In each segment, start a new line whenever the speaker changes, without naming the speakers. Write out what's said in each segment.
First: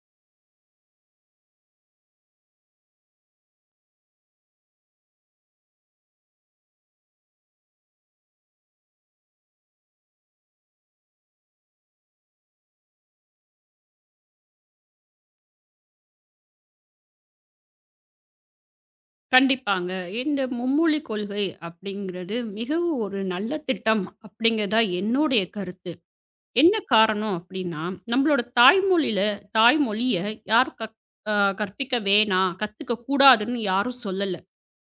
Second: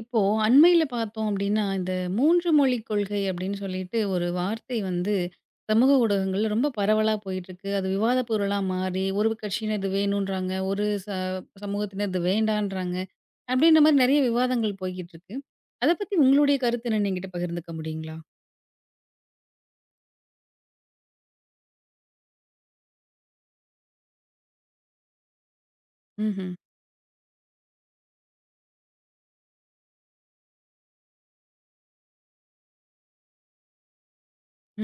இப்போ அண்மையில பார்த்தோம் அப்படின்னா, இந்த 3 மொழிக் கொள்கை அப்படின்னு சொல்லிட்டு ஒரு வார்த்தை வந்து சமூக ஊடகங்கள்ல ரொம்ப பரவலா போயிட்டுருக்கு. அது விவாத பொருளா மாறி, ஒரு கட்சியினர் இது வேணுன்றாங்க, ஒரு சமூகத்தினர் இது வேண்டான்றாங்க. அப்படின்ற மாரி நெறைய விவாதங்கள் போய்க்கிட்டுருக்கு. அத பத்தி உங்களுடைய கருத்து என்னன்னு என்கிட்ட பகிர்ந்துக்க முடியுங்களா?
கண்டிப்பாங்க. இந்த மும்மொழி கொள்கை அப்படிங்கிறது மிகவும் ஒரு நல்ல திட்டம் அப்படிங்கிறதா என்னுடைய கருத்து.
ம்ஹ்ம்.
என்ன காரணம் அப்படின்னா, நம்மளோட தாய்மொழிய யாரும் கற் அ கற்பிக்க வேணாம், கத்துக்க கூடாதுன்னு யாரும் சொல்லல.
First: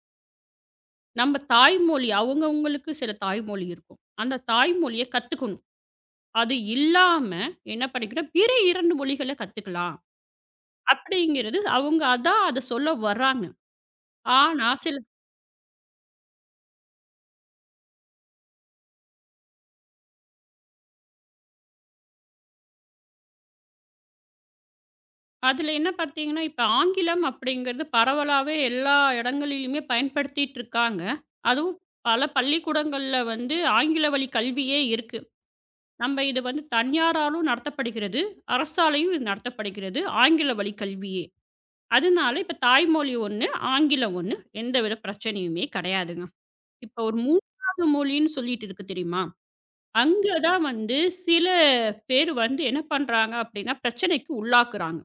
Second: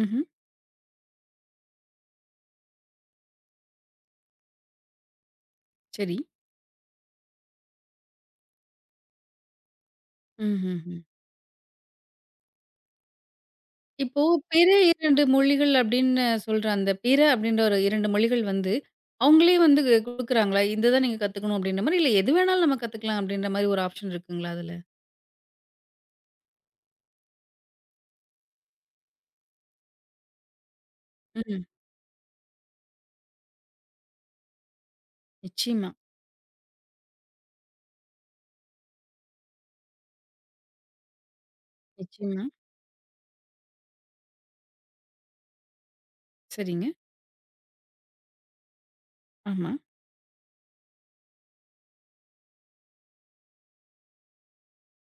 ம்ஹ்ம்.
நம்ம தாய்மொழி அவங்கவங்களுக்கு சில தாய்மொழி இருக்கும். அந்த தாய்மொழிய கத்துக்கணும்.
சரி.
அது இல்லாம என்ன பண்ணிக்கணும், பிற 2 மொழிகள கத்துக்கலாம்
ம்ஹ்ஹ்ம்.
அப்படிங்கிறது அவங்க அதான் அத சொல்ல வர்றாங்க.
இப்போ
ஆனா
பிற
சில
2 மொழிகள் அப்படின்னு சொல்ற அந்த பிற அப்படின்ற ஒரு 2 மொழிகள் வந்து, அவங்களே வந்து குடுக்குறாங்களா? இதுதான் நீங்க கத்துக்கணும் அப்படின்ற மாரி, இல்ல எது வேணாலும் நம்ம கத்துக்கலாம் அப்படின்ற மாரி ஒரு ஆப்ஷன் இருக்குங்களா அதுல?
அதில என்ன பார்த்தீங்கன்னா, இப்ப ஆங்கிலம் அப்படிங்கிறது பரவலாவே எல்லா இடங்களிலுமே பயன்படுத்திட்டு இருக்காங்க.
ம்.
அதுவும் பல பள்ளிக்கூடங்கள்ல வந்து ஆங்கில வழி கல்வியே இருக்கு.
நிச்சயமா,
நம்ம இது வந்து தனியாராலும் நடத்தப்படுகிறது. அரசாலயும் இது நடத்தப்படுகிறது. ஆங்கில வழி கல்வியே. அதனால
நிச்சயமா.
இப்ப தாய்மொழி ஒண்ணு, ஆங்கிலம் ஒண்ணு. எந்தவித பிரச்சனையுமே கிடையாதுங்க.
சரிங்க.
இப்ப ஒரு 3வது மொழின்னு சொல்லிட்டு இருக்கு தெரியுமா?
ஆமா.
அங்க தான் வந்து சில பேர் வந்து என்ன பண்றாங்க அப்படின்னா, பிரச்சனைக்கு உள்ளாக்குறாங்க.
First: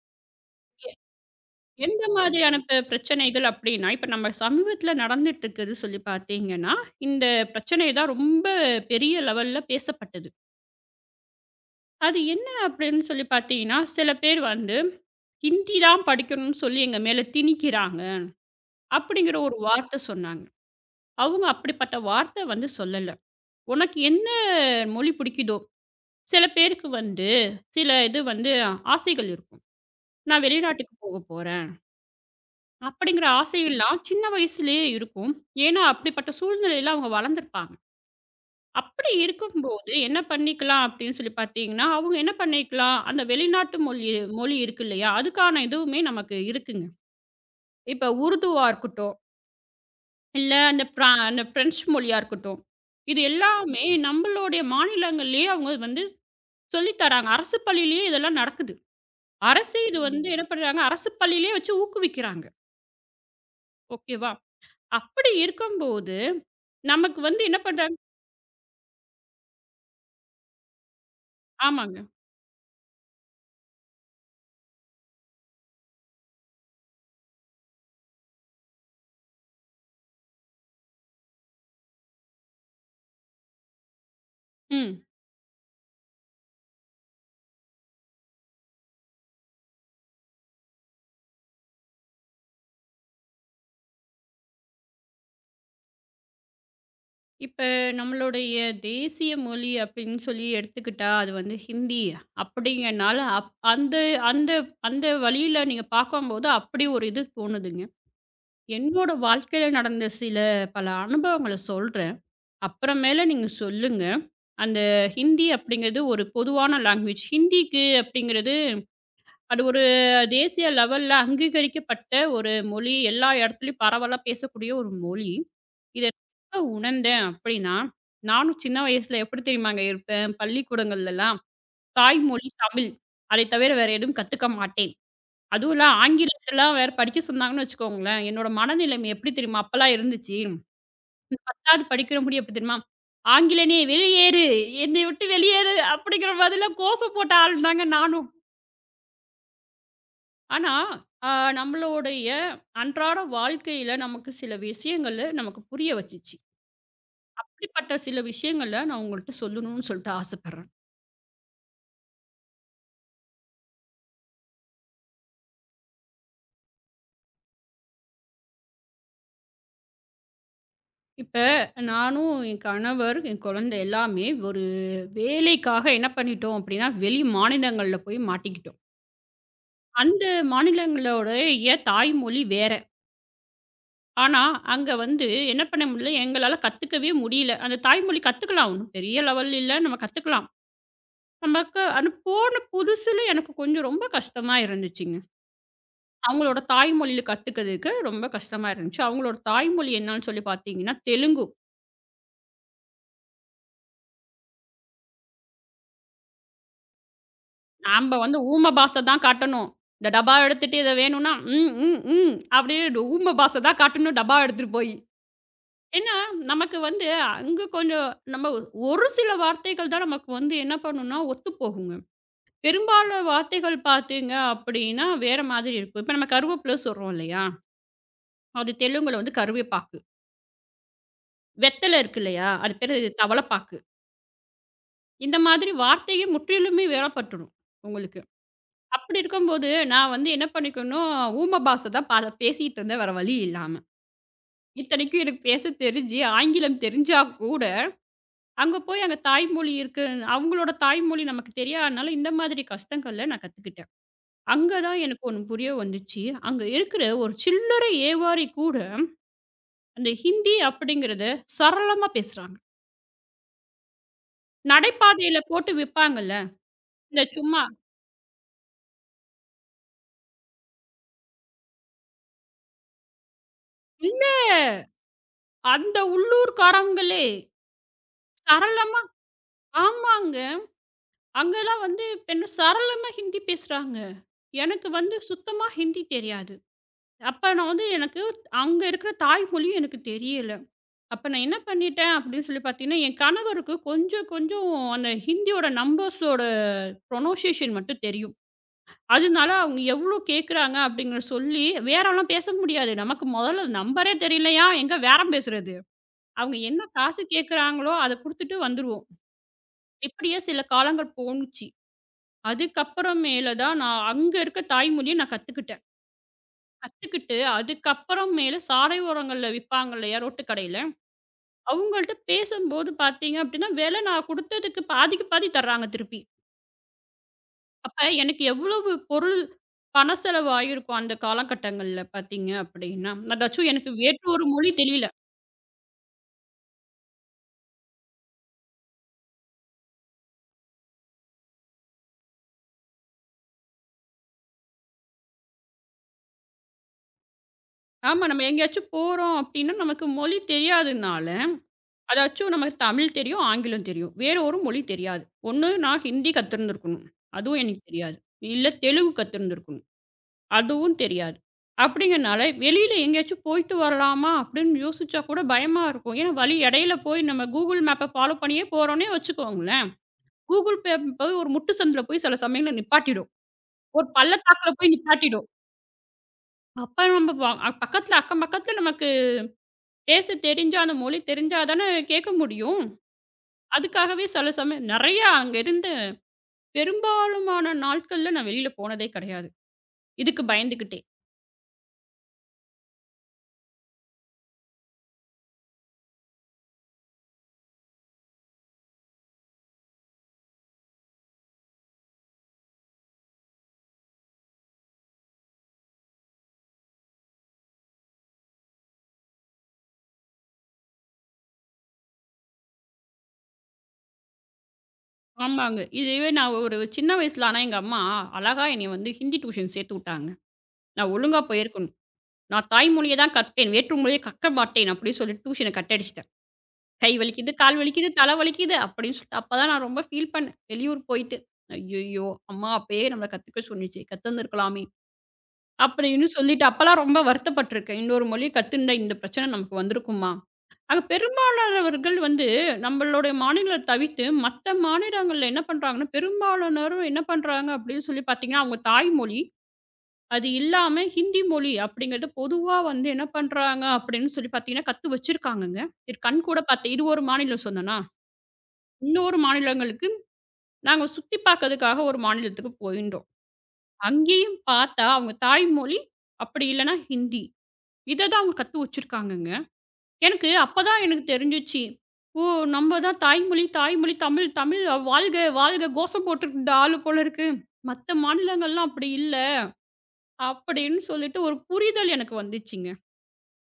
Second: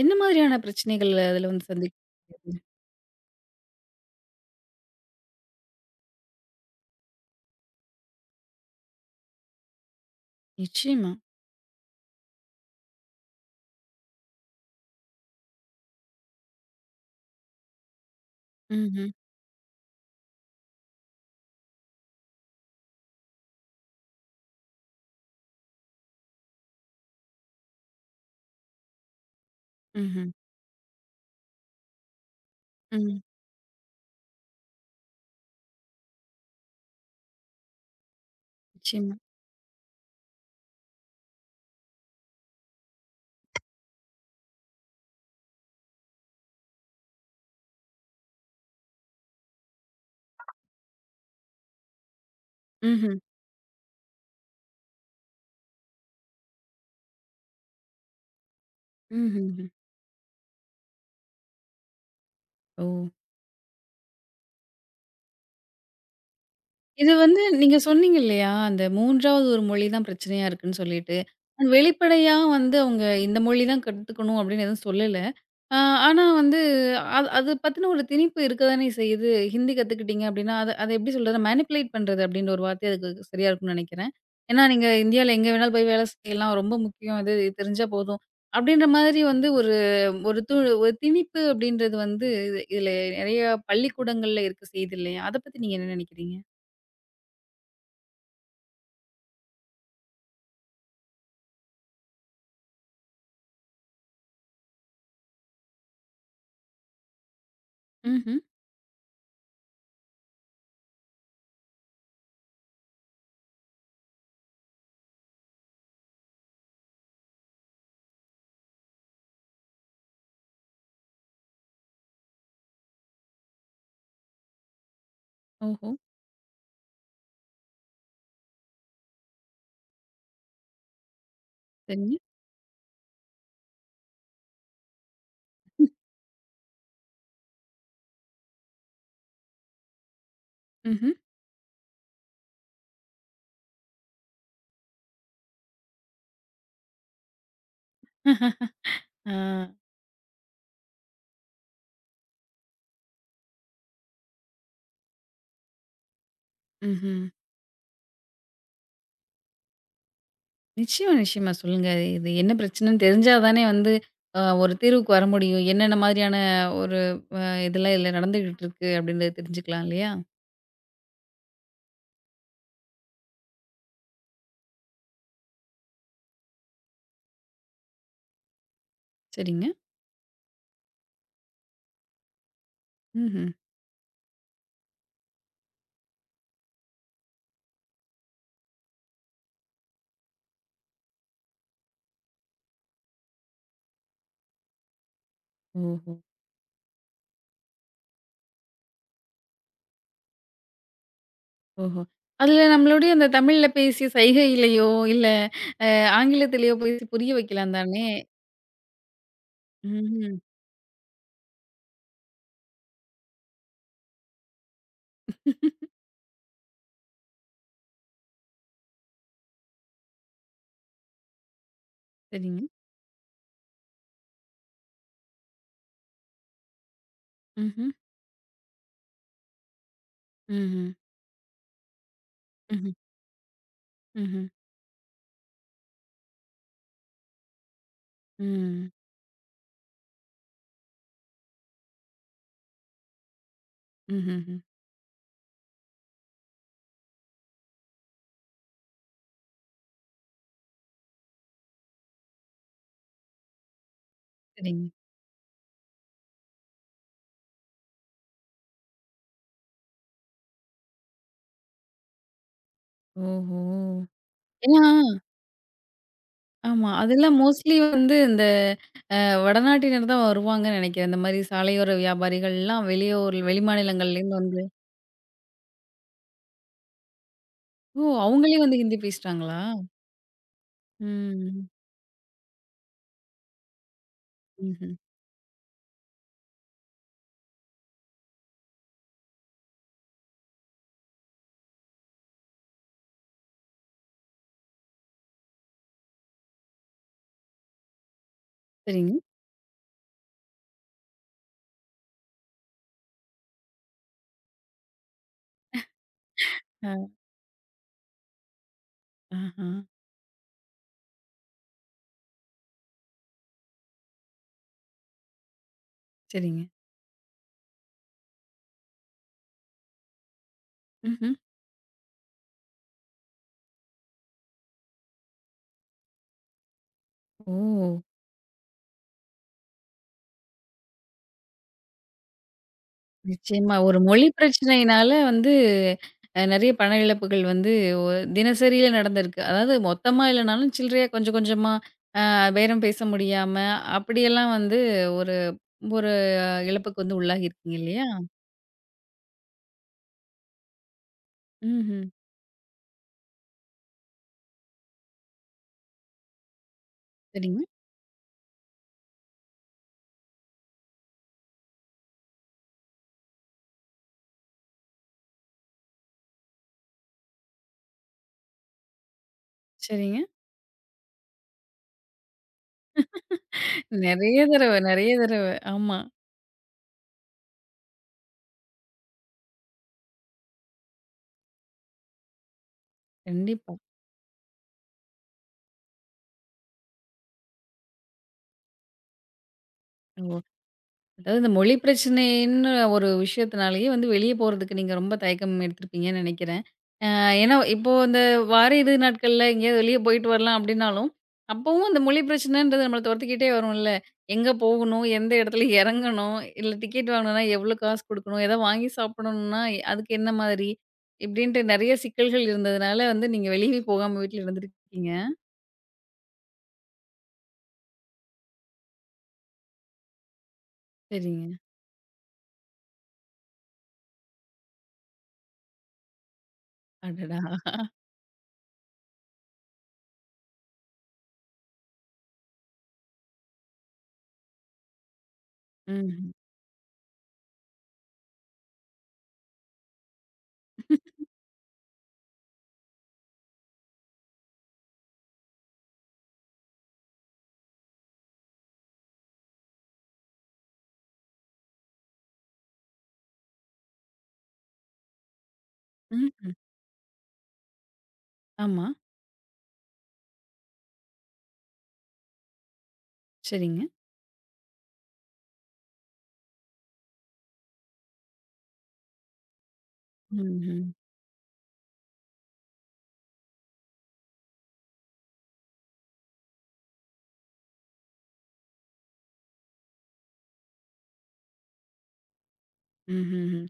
என்ன மாதிரியான பிரச்சனைகள் அதுல வந்து சந்திக்க
எந்த மாதிரியான பிரச்சனைகள் அப்டின்னா, இப்ப நம்ம சமீபத்தில நடந்துட்டு இருக்குது சொல்லி பார்த்தீங்கன்னா, இந்த பிரச்சனை தான் ரொம்ப பெரிய லெவல்ல பேசப்பட்டது.
நிச்சயமா.
அது என்ன அப்படின்னு சொல்லி பார்த்தீங்கன்னா, சில பேர் வந்து ஹிந்தி தான் படிக்கணும்னு சொல்லி எங்க மேல திணிக்கிறாங்க.
ம்ஹ்ம்.
அப்படிங்கிற ஒரு வார்த்தை சொன்னாங்க. அவங்க அப்படிப்பட்ட வார்த்தை வந்து சொல்லல. உனக்கு என்ன மொழி பிடிக்குதோ, சில பேருக்கு வந்து சில இது வந்து ஆசைகள் இருக்கும்.
ம்ஹ்ம்.
நான் வெளிநாட்டுக்கு போக போறேன்.
ம். ம்
அப்படிங்கிற ஆசையெல்லாம் சின்ன வயசுலயே இருக்கும். ஏன்னா, அப்படிப்பட்ட சூழ்நிலையில அவங்க வளர்ந்துருப்பாங்க. அப்படி
நிச்சயமா.
இருக்கும்போது என்ன பண்ணிக்கலாம் அப்படின்னு சொல்லி பார்த்தீங்கன்னா, அவங்க என்ன பண்ணிக்கலாம், அந்த வெளிநாட்டு மொழி மொழி இருக்கு இல்லையா? அதுக்கான இதுவுமே நமக்கு இருக்குங்க. இப்ப உருதுவா இருக்கட்டும், இல்ல அந்த பிரெஞ்சு மொழியா இருக்கட்டும்.
ம்ஹ்ம்.
இது எல்லாமே நம்பளுடைய மாநிலங்கள்லயே அவங்க வந்து சொல்லி தராங்க. அரசு பள்ளியிலயே இதெல்லாம் நடக்குது.
ம்ஹ்ம்.
அரசு இது வந்து என்ன பண்றாங்க, அரசு பள்ளியிலயே வச்சு ஊக்குவிக்கிறாங்க.
ஓ!
ஓகேவா? அப்படி இருக்கும்போது,
இது
நமக்கு
வந்து
வந்து என்ன
நீங்க
பண்றாங்க
சொன்னீங்க இல்லையா? அந்த 3வது ஒரு மொழி தான் பிரச்சனையா இருக்குன்னு சொல்லிட்டு. அது
ஆமாங்க.
வெளிப்படையா வந்து அவங்க இந்த மொழி தான் கத்துக்கணும் அப்படின்னு எதுவும் சொல்லல. அ ஆனா வந்து அது அது பத்தின ஒரு திணிப்பு இருக்க தானே செய்யுது. ஹிந்தி கத்துக்கிட்டீங்க அப்படின்னா, அத அத எப்படி சொல்றது? மேனிப்புலேட் பண்றது அப்படின்ற ஒரு வார்த்தை அதுக்கு சரியா இருக்கும்னு நெனைக்கிறேன். ஏன்னா நீங்க
ம்.
இந்தியால எங்க வேணாலும் போய் வேலை செய்யலாம். ரொம்ப முக்கியம் இது இது தெரிஞ்சா போதும். அப்படின்ற மாதிரி வந்து ஒரு ஒரு து ஒரு திணிப்பு அப்படின்றது வந்து, இதுல நெறைய பள்ளிக்கூடங்கள்ல இருக்க செய்யுது இல்லையா? அத பத்தி நீங்க என்ன நெனைக்கிறீங்க?
இப்ப நம்மளுடைய தேசிய மொழி அப்படின்னு சொல்லி எடுத்துக்கிட்டா, அது வந்து ஹிந்தி அப்படிங்கனால, அப் அந்த அந்த அந்த வழியில நீங்க பார்க்கும்போது அப்படி ஒரு இது தோணுதுங்க.
ம்ஹ்ம்.
என்னோட வாழ்க்கையில நடந்த சில பல அனுபவங்கள சொல்றேன். அப்புறமேல நீங்க சொல்லுங்க. அந்த ஹிந்தி அப்படிங்கிறது ஒரு பொதுவான லாங்குவேஜ். ஹிந்திக்கு அப்படிங்கிறது அது ஒரு தேசிய லெவல்ல அங்கீகரிக்கப்பட்ட ஒரு மொழி. எல்லா இடத்துலயும் பரவலா பேசக்கூடிய ஒரு மொழி.
ஓஹோ!
இத எப்ப உணர்ந்தேன் அப்டின்னா, நானும் சின்ன வயசுல எப்படி தெரியுமாங்க இருப்பேன்? பள்ளிக்கூடங்கள்லலாம்
சரிங்க.
தாய்மொழி தமிழ். அதை தவிர வேற எதுவும் கத்துக்க மாட்டேன். அதுவும்லாம் ஆங்கிலத்தலாம் வேற படிக்க சொன்னாங்கன்னு வச்சுக்கோங்களேன், என்னோட மனநிலைமை எப்படி தெரியுமா அப்பலாம் இருந்துச்சு?
ம்ஹ்ம்.
இந்த 10வது படிக்கிற முடியும் எப்படி தெரியுமா? "ஆங்கிலனே வெளியேறு! என்னை விட்டு வெளியேறு!" அப்படிங்கிற மாதிரிலாம் கோசம் போட்ட ஆளுதாங்க நானும்.
ஆ,
ஆனா, அ நம்மளுடைய அன்றாட வாழ்க்கையில நமக்கு சில விஷயங்கள நமக்கு புரிய வச்சுச்சு.
ம்ஹ்ம்.
அப்படிப்பட்ட சில விஷயங்கள நான் உங்கள்ட்ட சொல்லணும்னு சொல்லிட்டு ஆசைப்படுறேன்.
நிச்சயமா, நிச்சயமா. சொல்லுங்க. இது என்ன பிரச்சனைன்னு தெரிஞ்சா தானே வந்து ஒரு தீர்வுக்கு வர முடியும். என்னென்ன மாதிரியான ஒரு அ இதெல்லாம் இதுல நடந்துகிட்டு இருக்கு அப்படின்றத தெரிஞ்சுக்கலாம் இல்லையா?
இப்ப நானும், என் கணவர், என் குழந்தை எல்லாமே ஒரு வேலைக்காக என்ன பண்ணிட்டோம் அப்படின்னா, வெளி மாநிலங்கள்ல போய் மாட்டிக்கிட்டோம்.
சரிங்க.
அந்த மாநிலங்களோடைய தாய்மொழி வேற.
ம்ஹ்ம்.
ஆனா, அங்க வந்து என்ன பண்ண முடியல, எங்களால கத்துக்கவே முடியல. அந்த தாய்மொழி கத்துக்கலாம். ஒண்ணும் பெரிய லெவல் இல்ல. நம்ம கத்துக்கலாம். நமக்கு அது போன புதுசுல எனக்கு கொஞ்சம் ரொம்ப கஷ்டமா இருந்துச்சுங்க.
ஓஹோ!
அவங்களோட தாய்மொழியில கத்துக்கிறதுக்கு ரொம்ப கஷ்டமா இருந்துச்சு. அவங்களோட தாய்மொழி என்னன்னு சொல்லி பார்த்தீங்கன்னா, தெலுங்கு.
ஓஹோ! அதுல நம்மளுடைய அந்த தமிழ்ல பேசி சைகையிலயோ, இல்ல அ ஆங்கிலத்திலயோ பேசி புரிய வைக்கலாம் தானே?
நாம்ப வந்து ஊம பாஷை தான் காட்டணும். இந்த டப்பா
ம்ஹ்ம்.
எடுத்துட்டு இத வேணும்னா, ம், ம், ம் அப்படின்னு இந்த ஊம பாஷை தான் காட்டணும் டப்பா எடுத்துட்டு போய். ஏன்னா, நமக்கு வந்து அங்க கொஞ்சம் நம்ம ஒரு சில வார்த்தைகள் தான் நமக்கு வந்து என்ன பண்ணும்னா, ஒத்துப்போகுங்க.
சரிங்க.
பெரும்பாலான வார்த்தைகள் பார்த்தீங்க அப்படின்னா, வேற மாதிரி இருக்கும். இப்ப நம்ம கருவேப்பிலை சொல்றோம் இல்லையா?
ம்ஹ்ம்.
அது தெலுங்குல வந்து கருவேப்பா.
ம்ஹ்ம்.
வெத்தல இருக்கு இல்லையா? அது
ம்ஹ்ம்.
பேரு தவளப்பாக்கு.
ம்ஹ்ம்.
இந்த மாதிரி வார்த்தையே முற்றிலுமே வேறப்பட்டுரும் உங்களுக்கு.
ம்.
அப்படி இருக்கும்போது, நான் வந்து என்ன பண்ணிக்கணும், ஊம பாஷ தான் பேசிட்டு இருந்தேன் வேற வழி இல்லாம.
ம்ஹ்ம்.
இத்தனைக்கும் எனக்கு பேச தெரிஞ்சு, ஆங்கிலம் தெரிஞ்சா கூட, அங்க போய் அங்க தாய்மொழி இருக்கு, அவங்களோட தாய்மொழி நமக்கு தெரியாதனால இந்த மாதிரி கஷ்டங்கள்ல நான் கத்துக்கிட்டேன். அங்க
சரிங்க.
தான் எனக்கு ஒண்ணு புரிய வந்துச்சு. அங்க இருக்கிற ஒரு சில்லறை ஏவாரி கூட, அந்த ஹிந்தி அப்படிங்கிறத சரளமா பேசுறாங்க.
ஓஹோ! ஏன்னா
நடைபாதையில போட்டு விப்பாங்கல்ல,
ஆமா.
இந்த
அதெல்லாம்
சும்மா
மோஸ்ட்லி வந்து இந்த வடநாட்டினர் தான் வருவாங்கன்னு நினைக்கிறேன். இந்த மாரி சாலையோர வியாபாரிகள்லாம் வெளியூர்
இல்ல.
வெளிமாநிலங்கள்லேருந்து வந்து
அந்த உள்ளூர்காரங்களே
ஓ! அவங்களே வந்து ஹிந்தி
சரளமா
பேசுறாங்களா?
ஆமாங்க.
ம்.
அங்கலாம் வந்து என்ன சரளமா ஹிந்தி பேசுறாங்க. எனக்கு
ம்ஹ்ம்.
வந்து சுத்தமா ஹிந்தி தெரியாது. அப்ப நான் வந்து எனக்கு அங்க இருக்கிற தாய்மொழியும் எனக்கு தெரியல. அப்ப நான் என்ன பண்ணிட்டேன் அப்படின்னு சொல்லி பார்த்தீங்கன்னா, என் கணவருக்கு கொஞ்சம் கொஞ்சம் அந்த ஹிந்தியோட நம்பர்ஸோட ப்ரொனன்சியேஷன் மட்டும் தெரியும்.
சரிங்க.
அதனால அவங்க எவ்வளோ கேட்குறாங்க அப்படிங்கிற சொல்லி வேறலாம் பேச முடியாது. நமக்கு முதல்ல நம்பரே தெரியலையா, எங்க பேரம் பேசுறது? அவங்க என்ன
அ
காசு கேட்குறாங்களோ அத குடுத்துட்டு வந்துருவோம்.
ஆஹா.
இப்படியே சில காலங்கள் போணுச்சு. அதுக்கப்புறம் மேல தான் நான் அங்க இருக்க தாய்மொழிய நான் கத்துக்கிட்டேன்.
சரிங்க.
கத்துக்கிட்டு அதுக்கப்புறம் மேல சாலை ஓரங்கள்ல விப்பாங்க இல்லையா ரோட்டு கடையில,
ம்ஹ்ம்.
அவங்கள்ட்ட பேசும்போது பார்த்தீங்க அப்படின்னா, விலை நான் குடுத்ததுக்கு பாதிக்கு பாதி தர்றாங்க திருப்பி.
ஓ!
அப்ப எனக்கு எவ்வளவு பொருள் பண செலவு ஆயிருக்கும் அந்த காலகட்டங்கள்ல பார்த்தீங்க அப்படின்னா, அதாச்சும்
நிச்சயமா.
எனக்கு
ஒரு மொழி
வேற்று ஒரு மொழி தெரியல.
பிரச்சனையினால வந்து நெறைய பண இழப்புகள் வந்து ஒ தினசரியில நடந்திருக்கு. அதாவது மொத்தமா இல்லனாலும் சில்லறையா கொஞ்சம் கொஞ்சமா பேரம் பேச முடியாம, அப்படியெல்லாம் வந்து ஒரு ஒரு இழப்புக்கு வந்து உள்ளாகியிருக்கீங்க இல்லையா?
ஆமா நம்ம எங்கேயாச்சும் போறோம் அப்படின்னா நமக்கு மொழி தெரியாதுனால
ம்ஹ்ம்.
அதாச்சும் நமக்கு தமிழ் தெரியும், ஆங்கிலம் தெரியும். வேற ஒரு மொழி தெரியாது. ஒண்ணு நான் ஹிந்தி கத்திருந்திருக்கணும்.
சரிங்க.
அதுவும் எனக்கு தெரியாது. இல்ல தெலுங்கு கத்திருந்திருக்கணும். அதுவும் தெரியாது. அப்படிங்கிறனால வெளியில எங்கேயாச்சும் போயிட்டு வரலாமா அப்படின்னு யோசிச்சா கூட பயமா இருக்கும். ஏன்னா வழி இடையில போய் நம்ம கூகுள் மேப்ப ஃபாலோ பண்ணியே போறோம்னே வச்சுக்கோங்களேன்.
சரிங்க.
கூகுள் மேப் போய் ஒரு முட்டு சந்துல போய் சில சமயங்கள்ல நிப்பாட்டிடும். ஒரு
நெறைய
பள்ளத்தாக்குல
தடவ,
போய்
நெறைய தடவ.
நிப்பாட்டிடும்.
ஆமா.
அப்ப நம்ம பக்கத்துல அக்கம் பக்கத்துல நமக்கு பேச தெரிஞ்சா, அந்த மொழி தெரிஞ்சா தானே கேட்க முடியும்.
கண்டிப்பா.
அதுக்காகவே சில சமயம் நெறையா அங்க இருந்து பெரும்பாலுமான நாட்கள்ல நான் வெளியில போனதே கிடையாது.
ஓ!
இதுக்கு பயந்துக்கிட்டே.
அதாவது இந்த மொழி பிரச்சனைன்னு ஒரு விஷயத்தினாலேயே வந்து வெளிய போறதுக்கு நீங்க ரொம்ப தயக்கம் எடுத்திருப்பீங்கன்னு நெனைக்கிறேன். ஏன்னா இப்போ இந்த வார இறுதி நாட்கள்ல எங்கேயாவது வெளிய போயிட்டு வரலாம் அப்டின்னாலும், அப்பவும் அந்த மொழி பிரச்சனைன்றது நம்மள தொரத்திக்கிட்டே வரும்ல. எங்க போகணும்? எந்த இடத்துல இறங்கணும்? இல்ல டிக்கெட் வாங்கணும்னா எவ்ளோ காசு குடுக்கணும்? எதாவது வாங்கி சாப்பிடணும்னா அதுக்கு என்ன மாதிரி? இப்டின்ட்டு நெறைய சிக்கல்கள் இருந்ததுனால வந்து நீங்க வெளியவே போகாம வீட்ல இருந்திருக்கீங்க.
ஆமாங்க. இதுவே நான் ஒரு சின்ன வயசுல ஆனா எங்க அம்மா அழகா என்னைய வந்து ஹிந்தி டியூஷன் சேர்த்து விட்டாங்க. நான் ஒழுங்கா
சரிங்க.
போயிருக்கணும். நான் தாய்மொழிய தான் கற்பேன். வேற்று மொழிய கற்க மாட்டேன் அப்படின்னு சொல்லிட்டு டியூஷன கட் அடிச்சுட்டேன். கை
அடடா!
வலிக்குது, கால் வலிக்குது, தலை வலிக்குது அப்படின்னு சொல்லிட்டு அப்பதான் நான் ரொம்ப ஃபீல் பண்ணேன். வெளியூர் போயிட்டு. ஐய்யய்யோ! அம்மா அப்பயே நம்மள கத்துக்க சொன்னுச்சு. கத்துந்திருக்கலாமே
ம்ஹ்ம்.
அப்படின்னு சொல்லிட்டு அப்பலாம் ரொம்ப வருத்தப்பட்டுருக்கேன். இன்னொரு மொழி கத்துருந்தா இந்த பிரச்சனை நமக்கு வந்திருக்குமா? அங்க பெரும்பாலானவர்கள் வந்து நம்மளுடைய மாநிலத்த தவிர்த்து, மத்த மாநிலங்கள்ல என்ன பண்றாங்கன்னா, பெரும்பாலானோரும் என்ன பண்றாங்க அப்படின்னு சொல்லி பார்த்தீங்கன்னா, அவங்க தாய்மொழி, அது இல்லாம ஹிந்தி மொழி அப்படிங்கிறது பொதுவா வந்து என்ன பண்றாங்க அப்படின்னு சொல்லி பார்த்தீங்கன்னா, கத்து வச்சிருக்காங்கங்க. இது
ம்ஹ்ம்.
கண்கூட பார்த்தேன். இது ஒரு மாநிலம் சொன்னேனா,
ஆமா.
இன்னொரு மாநிலங்களுக்கு நாங்க சுத்தி பார்க்கறதுக்காக ஒரு மாநிலத்துக்கு போயிருந்தோம்.
சரிங்க.
அங்கேயும் பார்த்தா அவங்க தாய்மொழி, அப்படி இல்லன்னா ஹிந்தி. இத தான் அவங்க கத்து வச்சிருக்காங்கங்க. எனக்கு
ம்ஹ்ம்.
அப்பதான் எனக்கு தெரிஞ்சுச்சு. ஓ! நம்ம தான் தாய்மொழி, தாய்மொழி தமிழ், தமிழ் வாழ்க வாழ்க கோஷம் போட்டுட்டு ஆளு போல இருக்கு. மத்த மாநிலங்கள்லாம் அப்படி இல்ல. அப்படின்னு சொல்லிட்டு ஒரு புரிதல் எனக்கு வந்துச்சுங்க.
ம்ஹ்ம்.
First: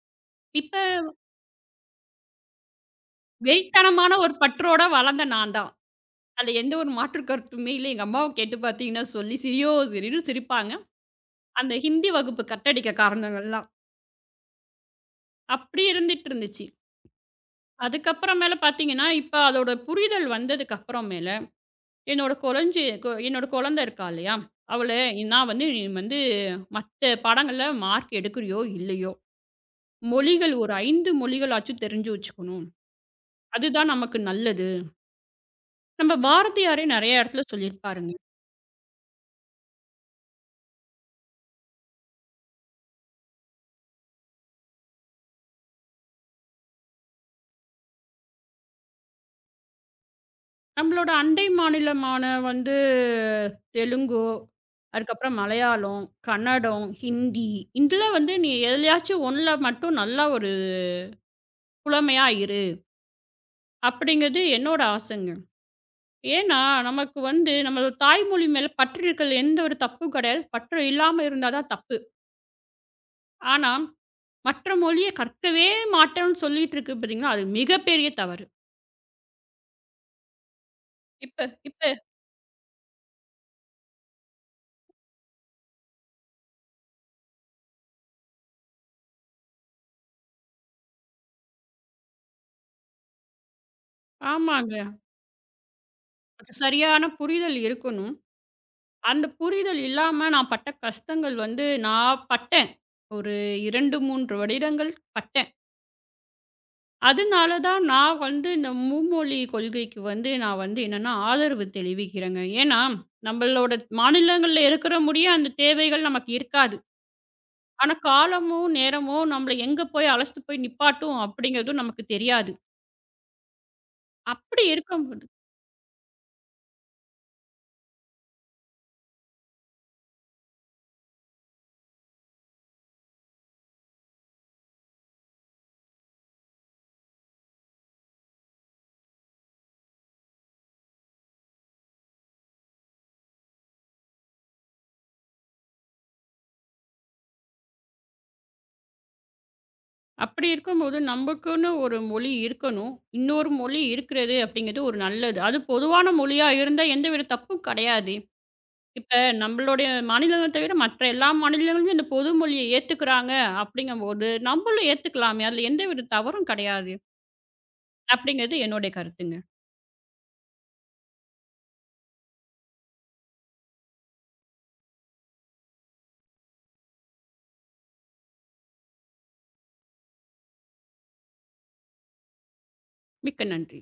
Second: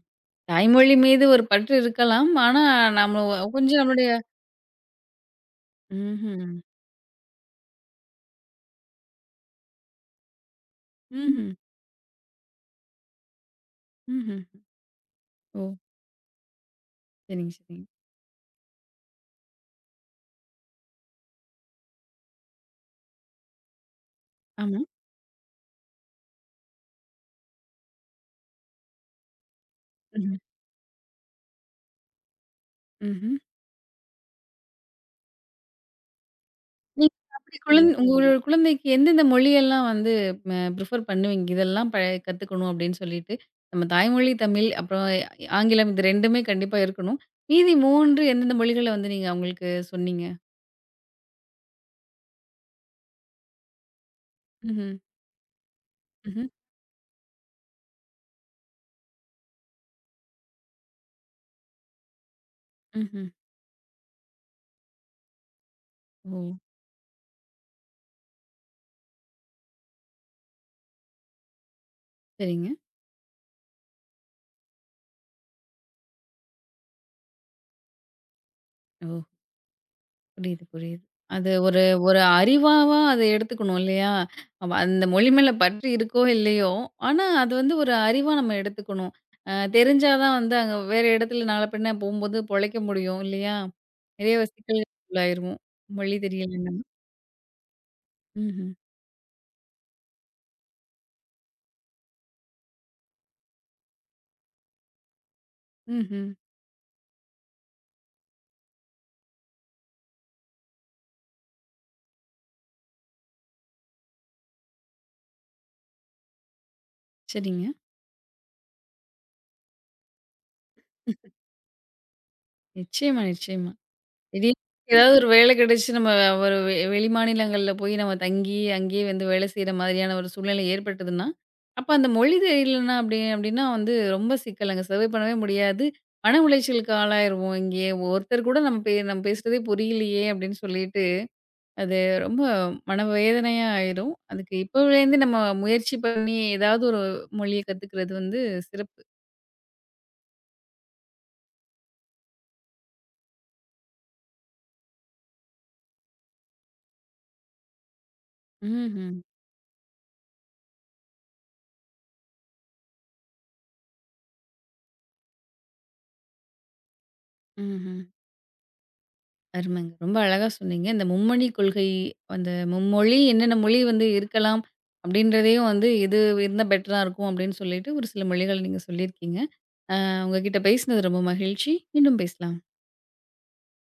இப்ப
தாய்மொழி மீது ஒரு பற்று இருக்கலாம். ஆனா, நம்ம கொஞ்சம் நம்மளுடைய
வெறித்தனமான ஒரு பற்றோட வளர்ந்த நான் தான்.
ம்ஹ்ம்.
அதுல எந்த ஒரு மாற்று கருத்துமே இல்ல. எங்க அம்மாவ கேட்டு பார்த்தீங்கன்னா சொல்லி சிரியோ சிரின்னு சிரிப்பாங்க.
ம்ஹ்ம்.
அந்த ஹிந்தி வகுப்பு கட்டடிக்க காரணங்கள்லாம்.
ம்ஹ்ம். ஓ!
அப்படி இருந்துட்டு இருந்துச்சு.
சரிங்க, சரிங்க.
அதுக்கப்புறம் மேல பார்த்தீங்கன்னா, இப்ப அதோட புரிதல் வந்ததுக்கு அப்புறம் மேல என்னோட கொறஞ்சு கொ என்னோட குழந்தை இருக்கா இல்லையா?
ஆமா.
அவள நான் வந்து நீ வந்து மத்த பாடங்கள்ல மார்க் எடுக்கிறியோ இல்லையோ,
ம்ஹ்ம்.
மொழிகள் ஒரு 5 மொழிகளாச்சும் தெரிஞ்சு வச்சுக்கணும்.
ம்ஹ்ம்.
அதுதான் நமக்கு நல்லது. நம்ம பாரதியாரே
நீங்க
நெறைய இடத்துல
அப்படி
சொல்லியிருப்பாருங்க.
உங்களோட குழந்தைக்கு எந்தெந்த மொழியெல்லாம் வந்து ப்ரிஃபர் பண்ணுவீங்க? இதெல்லாம் கத்துக்கணும் அப்படின்னு சொல்லிட்டு, நம்ம தாய்மொழி தமிழ், அப்புறம் ஆங்கிலம் இது 2மே கண்டிப்பா இருக்கணும். மீதி 3 எந்தெந்த மொழிகள வந்து நீங்க அவங்களுக்கு சொன்னீங்க?
நம்மளோட அண்டை மாநிலமான வந்து தெலுங்கு,
ம்ஹ்ம்.
அதுக்கப்புறம் மலையாளம்,
ம்ஹ்ம்.
கன்னடம், ஹிந்தி இதில வந்து நீ எதுலயாச்சும் ஒண்ணுல மட்டும் நல்லா ஒரு புலமையா இரு.
ம்ஹ்ம்.
அப்படிங்கிறது என்னோட ஆசைங்க.
ஓ!
ஏன்னா, நமக்கு வந்து நம்மளோட தாய்மொழி மேல பற்று இருக்கறதுல எந்த ஒரு தப்பும் கிடையாது. பற்று இல்லாம இருந்தா தான் தப்பு.
சரிங்க.
ஆனா, மற்ற மொழிய கற்கவே மாட்டோம்ன்னு சொல்லிட்டு இருக்கு பார்த்தீங்கன்னா, அது மிகப்பெரிய தவறு.
ஓ! புரியுது, புரியுது.
இப்ப
அது ஒரு
இப்ப
ஒரு அறிவாவா அத எடுத்துக்கணும் இல்லையா? அந்த மொழி மேல பற்று இருக்கோ இல்லையோ, ஆனா அது வந்து ஒரு அறிவா நம்ம எடுத்துக்கணும். தெரிஞ்சா தான் வந்து அங்க வேற இடத்துல நாள பின்ன போம்போது பொழைக்க முடியும் இல்லையா? நிறைய
ஆமாங்க.
சிக்கல்களுக்கு உள்ளாயிருவோம். மொழி
அது
தெரியலன்னா.
சரியான புரிதல் இருக்கணும்.
ம்ஹ்ம்.
அந்த புரிதல் இல்லாம நான் பட்ட கஷ்டங்கள் வந்து நான் பட்டேன். ஒரு 2, 3 வருடங்கள் பட்டேன்.
ம்ஹ்ம்.
அதனால தான் நான் வந்து இந்த மும்மொழி கொள்கைக்கு வந்து நான் வந்து என்னன்னா ஆதரவு தெரிவிக்கிறேங்க. ஏன்னா, நம்மளோட மாநிலங்கள்ல இருக்கிற முடிய அந்த தேவைகள் நமக்கு இருக்காது.
சரிங்க.
ஆனா, காலமும், நேரமும் நம்மள எங்க போய் அழைச்சிட்டு போய் நிப்பாட்டும் அப்படிங்கிறதும் நமக்கு தெரியாது.
நிச்சயமா, நிச்சயமா. திடீர்னு
அப்படி
ஏதாவது
இருக்கும்போது
ஒரு வேலை கிடைச்சு நம்ம ஒரு வெளி மாநிலங்கள்ல போய் நம்ம தங்கி, அங்கேயே வந்து வேலை செய்ற மாதிரியான ஒரு சூழ்நிலை ஏற்பட்டதுன்னா, அப்ப அந்த மொழி தெரியலன்னா அப்படி அப்படின்னா வந்து ரொம்ப சிக்கலுங்க. சர்வே பண்ணவே முடியாது. மன உளைச்சலுக்கு ஆளாயிருவோம் இங்கேயே. ஒருத்தர் கூட நம்ம பேசுறதே புரியலையே அப்படின்னு சொல்லிட்டு, அது ரொம்ப மனவேதனையா ஆயிரும். அதுக்கு இப்போலேருந்து நம்ம முயற்சி பண்ணி ஏதாவது ஒரு மொழிய கத்துக்கிறது வந்து சிறப்பு.
அப்படி இருக்கும்போது நமக்குன்னு ஒரு மொழி இருக்கணும். இன்னொரு மொழி இருக்கிறது அப்படிங்கிறது ஒரு நல்லது. அது பொதுவான மொழியா இருந்தா எந்தவித தப்பும் கிடையாது.
ம்ஹ்ம்.
இப்ப நம்மளுடைய மாநிலங்கள் தவிர மற்ற எல்லா மாநிலங்களுமே இந்த பொது மொழிய ஏத்துக்கிறாங்க அப்படிங்கும்போது, நம்மளும் ஏத்துக்கலாமே. அதுல எந்த ஒரு தவறும் கிடையாது.
ம்ஹ்ம்.
அப்படிங்கிறது என்னுடைய கருத்துங்க.
அருமைங்க. ரொம்ப அழகா சொன்னீங்க. இந்த மும்மொழி கொள்கை, அந்த மும்மொழி என்னென்ன மொழி வந்து இருக்கலாம் அப்படின்றதையும் வந்து, "இது இருந்தா பெட்டரா இருக்கும்" அப்படின்னு சொல்லிட்டு ஒரு சில மொழிகள் நீங்க சொல்லியிருக்கீங்க. உங்ககிட்ட பேசினது ரொம்ப மகிழ்ச்சி. மீண்டும் பேசலாம்.
மிக்க நன்றி.